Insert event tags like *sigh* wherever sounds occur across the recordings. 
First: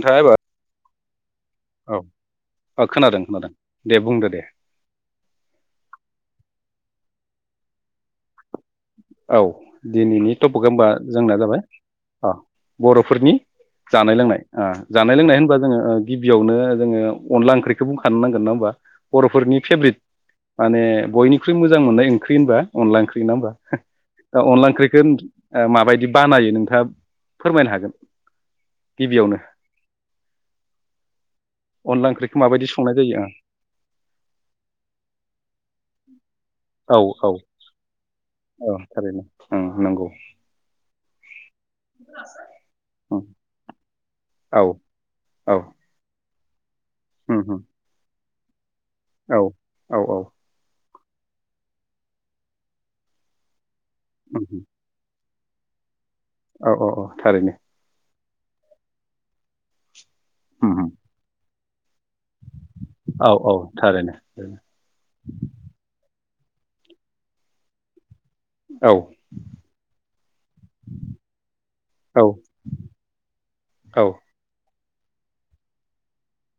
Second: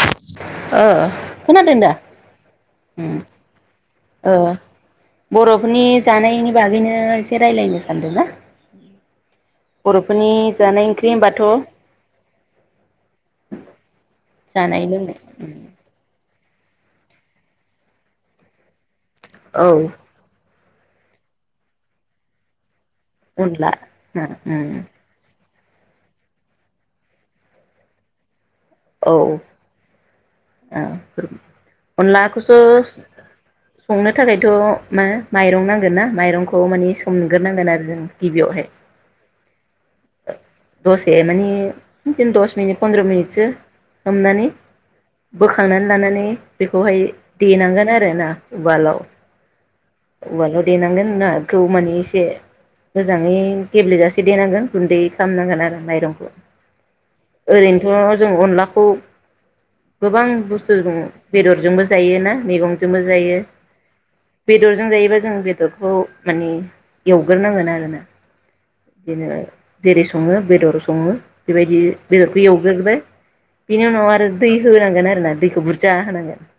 नोंथाङा एबार ओ खोनादों दा औ औ उम खोनादों खोनादों दे बुंदो ओ दे बर'फोरनि जानायनि बागैनो नों एसे रायलायनो सानदोंना औ बर'फोरनि दिनैनि टपिक जानाय होमबा ओंख्रि जोंना होनबाथ' जाबाय अ बर'फोरनि जानाय लोंनाय जानाय लोंनाय होनबा जोङो गिबि बियावनो जोङो अनला ओंख्रिखौ बुंखानो नांगोन नङा होनोमबा बर'फोरनि औ फेभरेट माने बयनिख्रुइ मोजां मोननाय ओंख्रि होनबा अनला ओंख्रि नङा होमबा अनला उम ओंख्रिखो ओ माबायदि बानायो नोंथाङा फोरमायनो हागोन? औ ओ गिबियावनो अनला ओंख्रिखौ अनलाखौस' माबायदि संनाय जायो संनो थाखायथ' मा माइरं नांगोन ना माइरंखौ खौ माने ओ सम औ औ नुग्रोनांगोन आरो जों गिबियावहाय औ थारैनो ओं नंगौ दसे माने दिनो दस मिनिट पन्द्र ओं मिनिटस हमनानै औ औ बोखांनानै लानानै बेखौहाय उम उम देनांगोन आरोना बाल' औ औ औ उवाल' दैेनांगोन जुनारखौ माने एसे मोजाङै गेब्लेेजासे उम देनांगोन गुन्दै खामनांगोन‌ आरो मायरं औ औ औ थारैनो जों अनलाखौ गोबां उम बुस्थु उम द बेदर जोंबो जायोना मैगंजोंबो औ जायो औ थारैनो औ बेदरजों जायोबा जों बेदरखौ माने एवग्रोनांगोन आरोना औ बिदिनो जेरै सङो बेदर सङो बेबायदि औ बेदरखौ एवग्रोबाय बिनि उनाव आरो दै होनांगोन आरोना दैखौ बुरजा होनांगोन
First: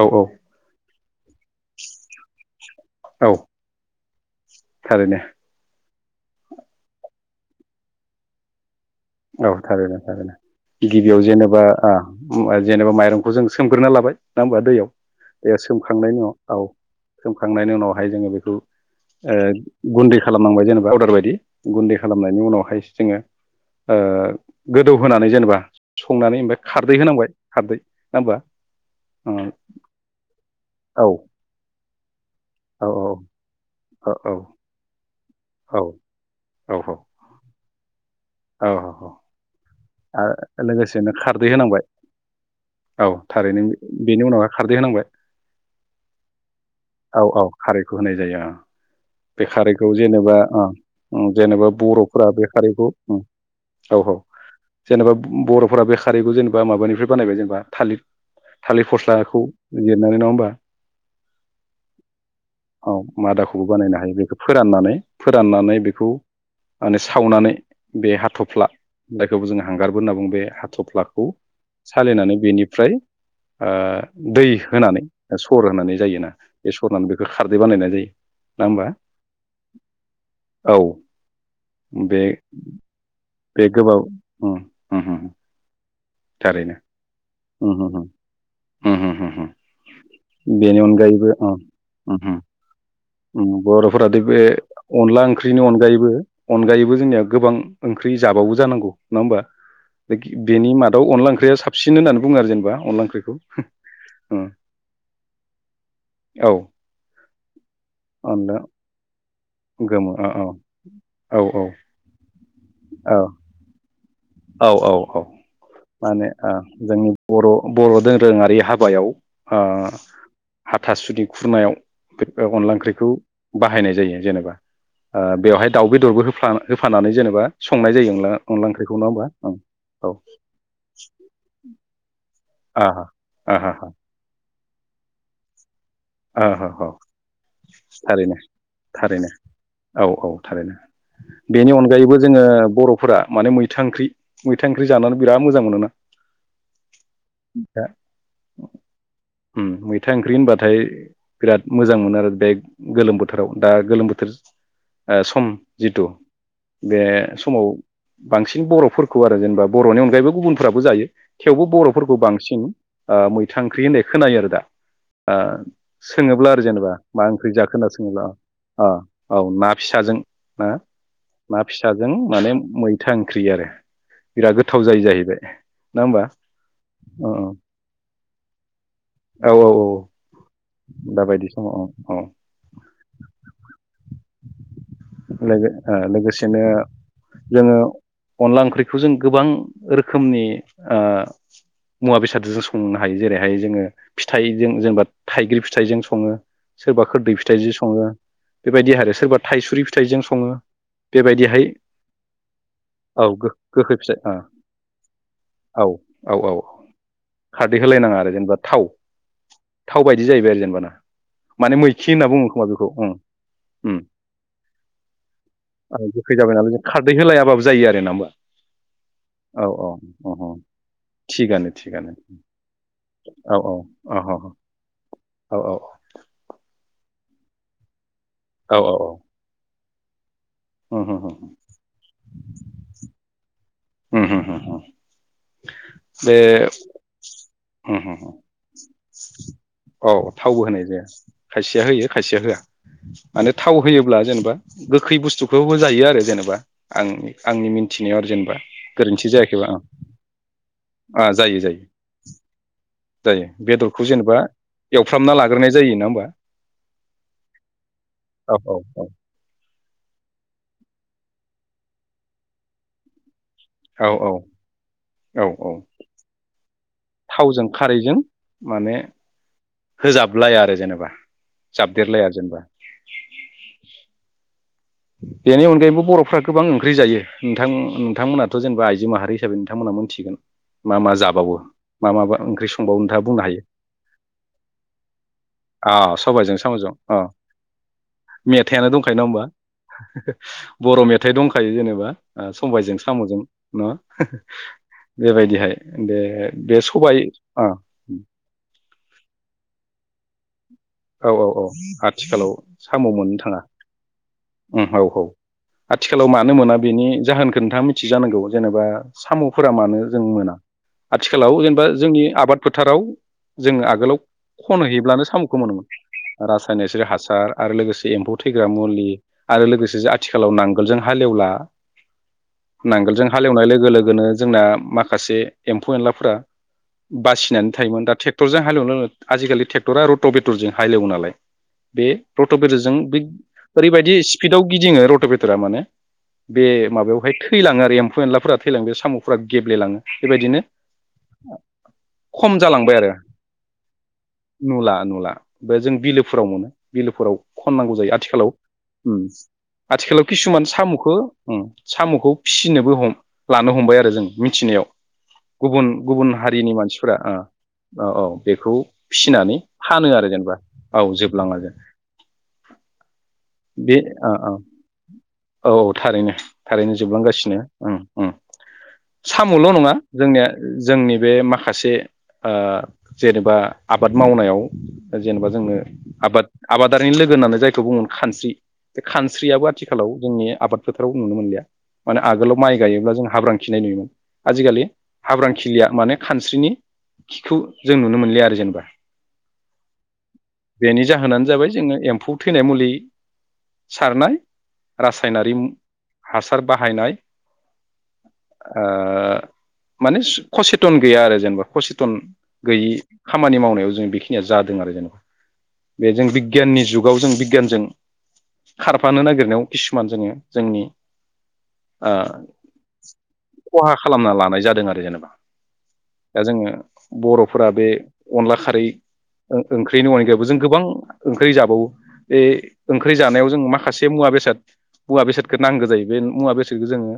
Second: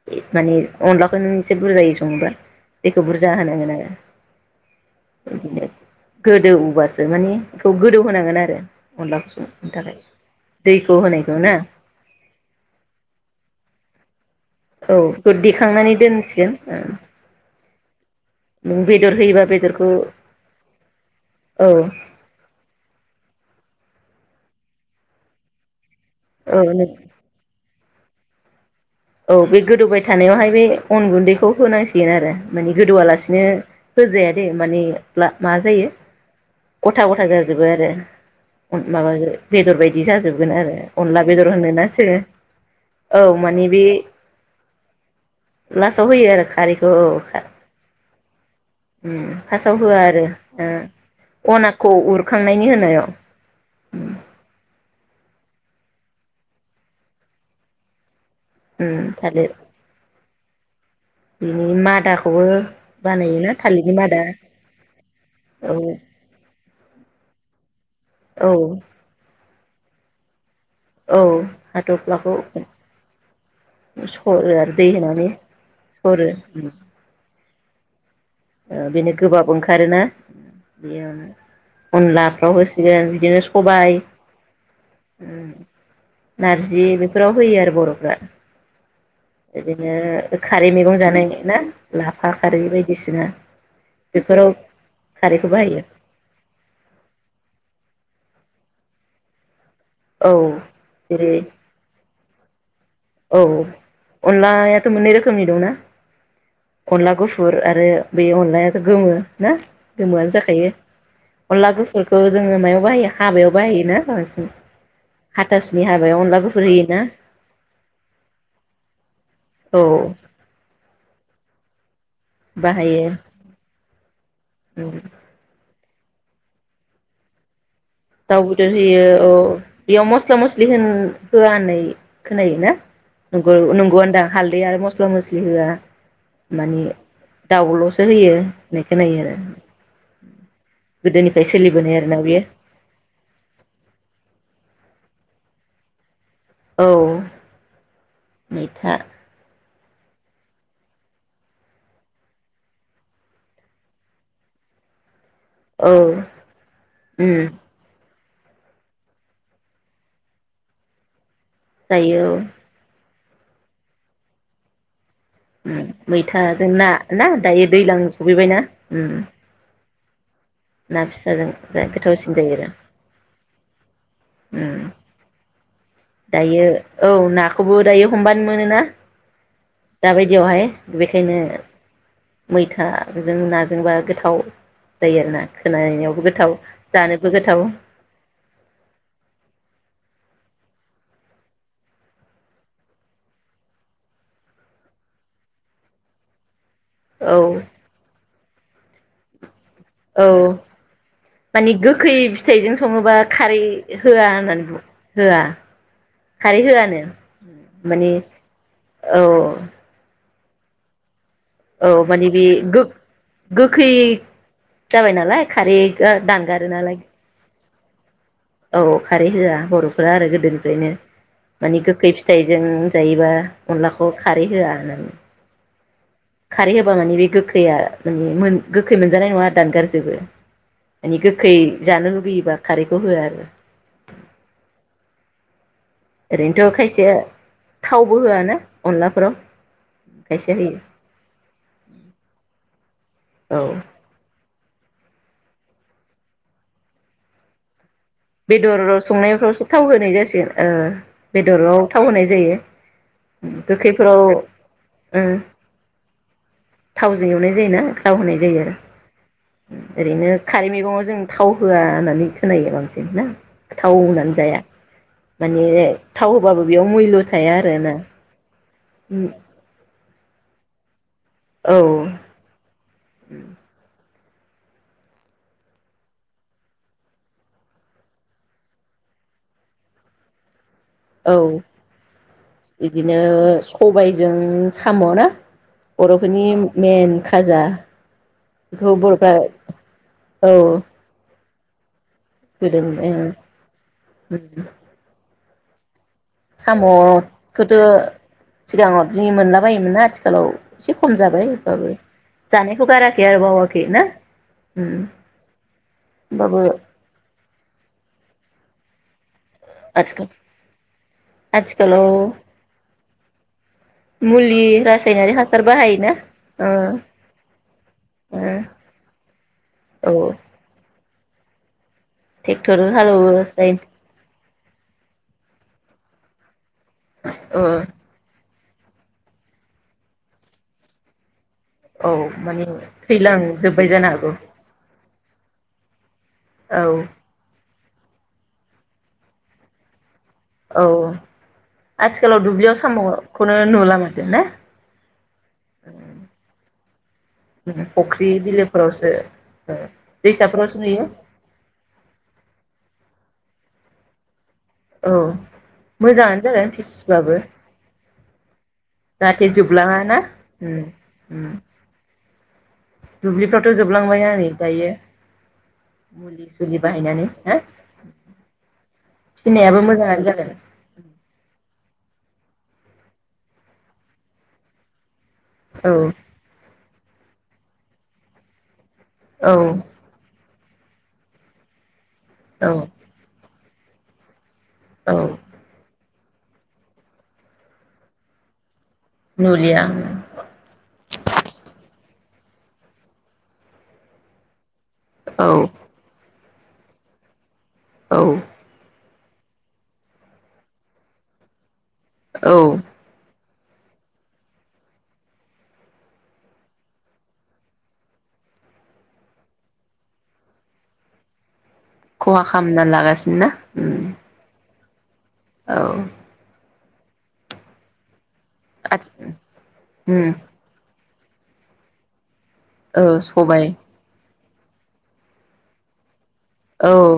औ औ माने अनलाखौ नों एसे बुरजायो सङोबा दैखौ औ बुरजा होनांगोन आरो थारैनो बिदिनो गोदौबासो मानिे बेखौ गोदौ होनांगोन आरो अनलाखौ औ संनो थाखाय थारैनो थारैनो दैखौ गिबियाव ओ होनायखौ ना जेनेबा ओ जेनेबा माइरंखौ जों सोमग्रोना लाबाय नङा होमबा दैयाव औ बेखौ बेयाव देखांनानै सोमखांनायनि दोनसिगोन उनाव औ सोमखांनायनि उनावहाय जोङो बेखौ नों बेदर ओ होयोबा बेदरखौ गुन्दै खालामलांबाय जेनेबा अर्दार बायदि औ गुन्दै खालामनायनि उनावहाय जोङो ओ गोदौ होनानै जेनेबा संनानै औ ओमफ्राय खारदै होनांबाय खारदै होनबा औ बे गोदौबाय थानायावहाय बे अन औ गुन्दैखौ होन नांसिगोन आरो। माने औ गोदौआलासिनो औ होजाया औ दे माने ला मा औ जायो औ गथा गथा जाजोबो आरो। औ औ माबाजो बे बिदि जाजोबगोन आरो लोगोसेनो अनला बेदर खारदै होनांबाय होनोनासो। औ थारैनो मानि बि बेनि उनावहाय खारदै होनांबाय लास्टाव होयो आरो खारैखौ औ होनाय जायो ओ। बे फार्स्टआव खारैखौ होआ जेनेबा आरो ओ जेनेबा ओ अनाखौ बर'फोरा बे उरखांनायनि खारैखौ होनायाव ओ औ औ। जेनेबा बर'फोरा बे खारैखौ जेनेबा माबानिफ्राय बानायबाय जेनेबा थालिर। थालिर उम फस्लाखौ थालिर लिरनानै नङा होमबा? बिनि मादाखौबो औ बानायोना मादाखौबो थालिरनि बानायनो हायो मादा बेखौ फोराननानै औ फोराननानै बेखौ माने सावनानै बे औ हाथ'फ्ला बे खौबो जों हांगारबो होनना बुं बे हा औ थफ्लाखौ हाथ'फ्लाखौ सालिनानै बेनिफ्राय ओ दै होनानै ओ सर होनानै सरो जायोना बे सरनानै बेखो खारदै बानायनाय जायो। नङा ओ होमबा बेनो गोबाब ओंखारोना? औ बेयाव बे अनलाफ्राव होसिगोन बिदि बेयो बे सबाय गोबाव उम उम। थारैनो नारजि बेफोराव होयो आरो उम उम बर'फ्रा। उम उम उम उम ओदिनो खारै बेनि मैगं जानाय अनगायैबो ना लाफा खारै बायदिसिना बर'फोरा दे बे बेफोराव अनला खारैखौ ओंख्रिनि बाहायो अनगायैबो अनगायैबो जोंनिया गोबां ओंख ख्रि जाबावो जानांगौ नङा होमबा? दि औ गि बेनि माद अनला जेरै ओंख्रिया साबसिन होननानै बुं आरो जेनेबा। अनला ओंख्रिखौ औ उम अनलायाथ' मोननै रोखोमनि दंना। औ अनला गुफुर आरो बे अनला अनलायाथ' गोमो। ना गोमो औ गोमोआनो औ जाखायो। औ अनला गुफुरखौ जोङो मायाव बाहायो औ हाबायाव बाहायो। औ औ औ हाबायाव माने अनला ओ गुफुर होयोना जोंनि बर' बर' दो दोरोङारि हाबायाव ओ औ हाथासुन बि खुरनायाव अनला बाहायो ओंख्रिखौ बाहायनाय जायो जेनेबा उम ओ बेवहाय दाउ बेदरबो होफ होफानानै जेनेबा संनाय जायो अनला दाउ अनला बेदर ओंख्रिख होयो औ बेयाव मस्ला मस्लि होन होया होननाय खोनायो। *unintelligible* आहा नंगौ आहा नंगौआनोदा हाल दै आरो मस्ला मसलि होया। *unintelligible* होयो थारैनो होननाय खोनायो थारैनो आरो औ औ थारैनो गोदोनिफ्राय बेनि सोलिबोनाय आरोना अनगायैबो बेयो जोङो बर'फोरा माने मैथा ओंख्रि मैथा ओंख्रि जानानै बिराद मोजां मोनोना? औ दा मैथा था ओंख्रि होनबाथाय बिराद मोजां मोनो आरो बे गोलोम बोथोराव दा गोलोम बोथोर ओ सम जिथु औ बे उम समाव बांसिन बर'फोरखौ आरो जेनेबा बर'नि अनगायैबो गुबुनफोराबो जायो। थेवबो बर'फोरखौ जायो औ बांसिन ओ मैथा ओंख्रि होननाय खोनायो आरो दा ओ उम सोङोब्ला आरो मैथाजों ना जेनेबा मा ना ओंख्रि दायो जाखो होनना दैज्लां सोङोब्ला सफैबायना‌ अ उम औ ना फिसाजों ना फिसाजों ना जा फिसाजों गोथावसिन माने जायो आरो मैथा ओंख्रि आरो बिराद गोथाव उम जायो जाहैबाय। नङा होमबा दायो औ अ नाखौबो दायो हमबानो मोनोना? औ औ दाबायदियावहाय बेखायनो दाबायदि समाव ओं मैथाजों नाजोंबा गोथाव जायो *unintelligible* आरोना ओ खोनानायावबो गोथाव लोगोसेनो जानोबो गोथाव जोङो अनला ओंख्रिखौ जों गोबां रोखो खोमनि ओ मुवा बेसादजो जों संनो हायो जेरैहाय जोङो फिथाइजों जेनेबा थाइग्रि फिथाइजों सङो सोरबा औ खोरदै फिथाइजो सङो। बेबायदि आरो सोरबा थाइसुरि फिथाइजों औ सङो बेबायदिहाय मानि गोखै फिथाइजों सङोबा औ खारै गोखै होआ फिथाइ होननानै होआ औ औ औ खारै होआनो खारदै माने होलायनाङा औ बिदि जाहैबाय आरो जेनबा ना? औ मैखि होनना माने बे बुङो खोमा बेखौ ओं गो-गोखै ओम जाबाय नालाय खारै आरो गोखै जाबाय दानगारो जों नालाय खारदै होलायाबाबो जायो आरो ना होमबा औ खारै होआ औ औ बर'फोरा आरो अ अ गोदोनिफ्रायनो थिगानो मानि गोखै थिगानो फिथाइजों जायोबा औ औ अनलाखौ अ अ खारै होआ होननानै औ खारै होबा माने बे गोखैया माने औ गोखै मोनजानाय नङा दानगार जोबो मानि गोखै जानो लुुबैयोबा खारैखौ होआ आरो औ औ ओरैनोथ' बे खायसे थावबो होआना अनलाफोराव औ खायसेया थावबो होयो होनाय जाया खायसेया होयो खायसेया होआ माने औ थाव होयोब्ला जेनेबा गोखै बुस्थुखौ होजायो आरो जेनेबा आं-आंनि मिनथि बेदर संनायफ्रावसो थाव होनाय जासिगोन आं जायो बेदराव जायो थाव होनाय जायो जायो बेदरखौ गोखैफोराव जेनेबा ओ एवफ्रामना लाग्रोनाय जायो ना होमबा थावजों एवनाय जायोना थाव होनाय औ जायो आरो औ औ ओरैनो खारै मैगङाव जों थाव होआ होननानै खोनायो बांसिन ना थाव औ औ होनानै औ जाया औ माने औ थाव होबाबो बेयाव मुल' थाया थावजों आरो ना खारैजों माने होजाबलाया आरो जेनेबा औ जाबदेरलाया जेनबा बेनि अनगायैबो बर'फ्रा गोबां ओंख्रि जायो नोंथां नोंथांमोनाथ' जेनेबा आइजो माहारि हिसाबै नोंथांमोना मोनथिगोन मा मा औ जाबावो मा माबा ओंख्रि संबावो बिदिनो नोंथाङा बुंनो हायो सबायजों साम' ना अ बर'फोरनि सबायजों साम'जों अ मेन खाजा मेथाइआनो बेखौ दंखायो नङा बर'फ्रा होमबा औ बर' मेथाइ दंखायो जेनेबा गोदो सबायजों साम'जों नङा बेबायदिहाय दे बे सबाय साम'खौथ' सिगाङाव जि मोनला बायोमोन ना आथिखालाव एसे खम औ जाबाय औ औ होमबाबो आथिखालाव जानायखौ साम' गाराखै मोननो आरो थाङा बावाखै ना औ औ आथिखालाव मानो होमबाबो मोना बेनि जाहोनखौ नोंथाङा मिथि जानांगौ जेनेबा साम'फोरा मानो जों आथिखाल मोना आथिखालाव जेनेबा जोंनि आथिखालाव आबाद फोथाराव जोङो आगोलाव मुलि खनहैयोब्लानो रासायनारि साम'खौ हासार बाहायोना मोनोमोन ओ रासायनक स हासार आरो लोगोसे एम्फौ ओ थैग्रा मुलि आरो लोगोसे ज औ आथिखालाव नांगोलजों हालेवला ट्रेक्टर नांगोलजों हालौवो हालेवनाय जाय लोगो लोगोनो जोंना माखासे एम्फौ एनलाफोरा ओ बासिनानै थायोमोन दा ट्रेक्टर जों आजिखालि ट्रेक्टर आरो'ब बे रजों हालौ नालाय। बे औ रट' माने बेदेरजों थैलांजोब्बाय जानो ओरैबायदि हागौ स्पिडआव गिदिङो रट' बेर माने बे औ माबायावहाय थैलाङो आरो। एम्फ एनलाफोरा थैलां बे साम'फोरा गेब्लेलाङो बेबायदिनो औ आथिखालाव खम दुब्लियाव जालांबाय आरो साम'खौनो नुलालामादो ना। नुला नुला बे जों बिलोफोराव मोनो *inaudible* बिलोफोराव खननांगौ जायो फुख्रि आथिखालाव बिलोफोरावसो ओ आथिखालाव किसुमान दैसाफोरावसो नुयो साम'खौ साम'खौ फिसिनोबो हम। लानो हमबाय आरो जों। मिथिनायाव औ गुबुन गुबुन मोजाङानो जागोन हारिनि मानसिफोरा फिसिबाबो औ औ। बेखौ जाहाथे फिसिनानै जोबलाङा फानो ना। आरो जेनेबा उम औ उम जोबलाां जोन दुब्लिफ्रावथ' *inaudible* बे जोबलांबायना औ नै दायो औ थारैनो मुलि सुलि थारैनो बाहायनानै ना जोबलांगासिनो साम'ल' फिनायाबो नङा मोजाङानो जोंनिया जागोन जोंनि बे माखासे सासे जेनेबा आबाद मावनायाव जेनेबा जोंनो औ आबाद आबाद। आदारनि लोगो होननानै जायखौ बुोमोन खानस्रि। बे औ खानस्रियाबो आथिखालाव जोंनि आबाद फोथाराव नुनो मोनलिया माने आगोलाव माइ औ गायोब्ला जों हाब्रां खिनाय नुयोमोन आजिखालि औ हाब्रांखिलिया माने खानस्रिनि खिखौ जों नुनो मोनलिया आरो जेनेबा। नुलिया। बेनि जाहोनानो जाबाय जोङो एम्फौ थैनाय मुलि सारनाय औ रासायनारि हास सार बाहायनाय औ ओ। माने कसेथन गैया आरो जेनेबा कसेथ थन औ गैयि खामानि मावनायाव जों बेखिनिया जा आरो जा बे जों बिगियाननि जुगाव जों बिगियानजों खारफानो नागिरनायाव किसुमान जोङो जोंनि खहा ओ खालामना लागासिनोना द जेनबा दा जोङो बर'फोरा बे अनला खारै आथि ओंख्रिनि उम अगायाबबो जों गोबां ओंख्रि जाबावो बे औ ओंख्रि जानायाव जों सबाय माखासे मुवा बेसाद औवा बेसादखो नांगौ जायो। बे मुवा बेसादखौ औ जोङो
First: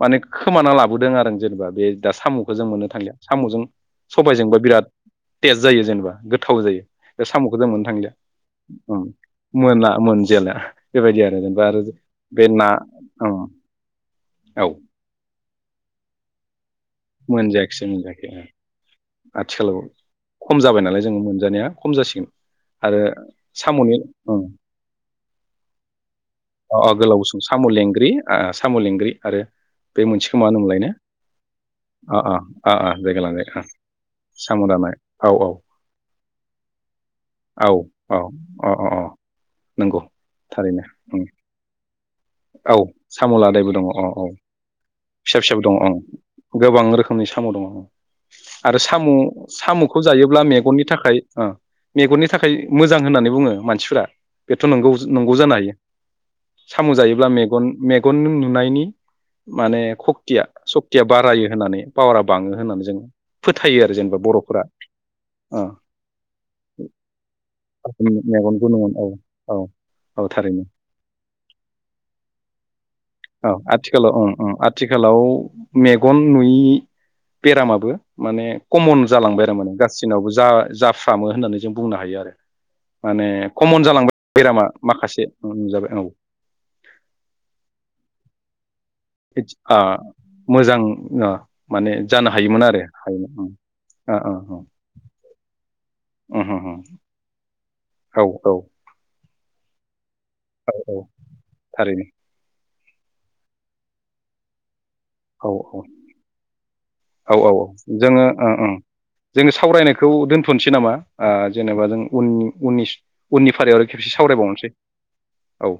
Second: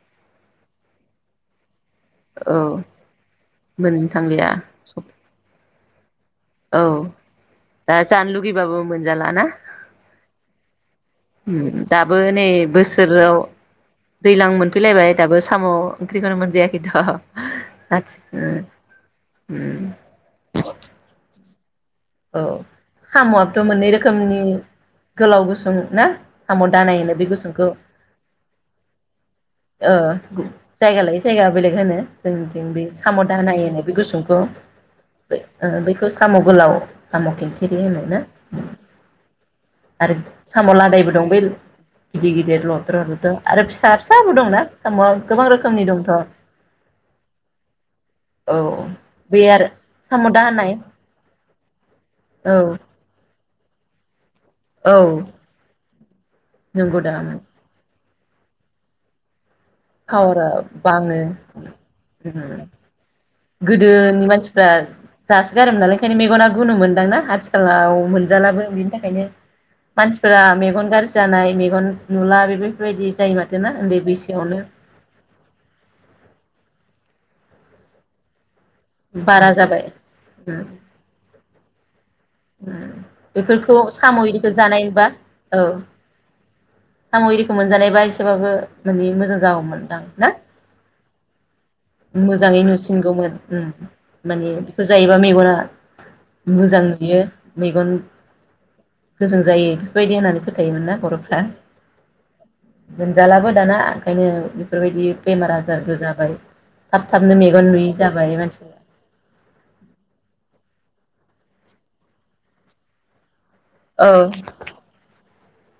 माने खोमाना लाबोदों आरो जेनेबा बे दा औ साम'खौ जों मोननो थांलिया साम'जों मोननो थांलिया सबायजोंबो बिराद तेज जायो जेनेबा गोथ थाव जायो औ बे साम'खौ जों मोननो दा थांलिया जानो लुगैबाबो उम मोना मोनजेला। उम उम दाबो नै औ बोसोराव दैलां औ मोनफैलायबाय दाबो साम' ओंख्रिखौनो मोन मोनजायाखिसै मोनजायाखै ओ आथिखालाव उम खम जाबाय नालाय जोंङो मोनजानाया खम जासिगोन औ आरो साम'आथ' मोननै साम'नि रोखोमनि ओं गोलाव गुसुं ना साम' अ अ दानाय होनो गोलाव बे गुसुं गुसुंखौ साम' लेंग्रि ओ साम' लेंग्रि आरो ओ बे मोनसेखौ मा गु होनोमोनलायनो जायगा लायै जायगा बे लेग होनो अ अ जोंनिथिं अ बे अ जायगा साम' लानाय ओ दानाय होनो बे गुसुंखौ साम' दानाय औ बे औ ओ बैखौ साम' गोलाव। साम' औ खेंखिरि औ होनोना अ अ अ नंगौ आरो साम' थारैनो लादायबो उम दं बैल औ साम' लादायबो दङ अ औ फिसाबो दंना साम'आ फिसा गोबां फिसाबो दं रोखोमनि ओं दंथ' औ गोबां रोखोमनि साम' दङ ओं आरो साम' बे आरो साम'खौ साम' जायोब्ला दा होनाय मेगननि थाखाय ओ मेगननि थाखाय औ मोजां होननानै बुङो। मानसिफोरा। बेथ' नोंगौ औ जो नोंगौ जानो हायो। साम' नंगौ दा जायो ब्ला मेगन मेग गन नुनायनि माने सक्तिया पावारा सक्तिया बाङो बारायो होननानै पावारा उम बाङो होननानै जों फोथायो आरो जेनेबा गोदोनि बर'फोरा मानसिफ्रा जासो ओ गारोमोन नालाय ओंखायनो मेगना गुनु मोनदांना आथिखालाव मोनजालाबो मेगनखौ बेनि नुगोन औ थाखायनो औ औ मानसिफोरा थारैनो मेगन गाज्रि जानाय मेगन नुला बेफो बेफोरबायदि जायो माथोना उन्दै बैसोआवनो। थिखालाव मेगन नुयि बेरामाबो माने कमन जालांबाय बारा आरो माने जाबाय गासिनावबो जा उम जाफ्रामो होननानै जों बुंनो हायो आरो। उम माने बेफोरखौ कमन जालांबाय साम' एरिखौ बेरामा जानायोबा माखासे औ नुजाबाय साम'एरिखौ मोनजानायबा एसेबाबो माने मोजां आ जागौमोनदां ना मोजां ओ माने जानो मोजाङै हायोमोन आरो नुसिनगौमोन हायोमोन उम ओ ओ मानि बेखौ जायोबा मेगना ओ उम उम मोजां नुयो। मेगन औ औ। गोजों जायो बायदि होननानै औ फोथायोमोन ना औ बर'फ्रा? थारैनो मोनजालाबो दाना ओंखायनो बेफोर बायदि औ बेमार औ आजारबो जाबाय। थाब थाबनो औ औ मेगन नुयि जोङो जाबाय ओं ओं मानसिफोरा जोङो सावरायनायखौ दोनथ'नो सैनामा आ जेनेबा जों उन उननि उननि फारियाव आरो खेबसे औ सावरायबावनोसै। औ।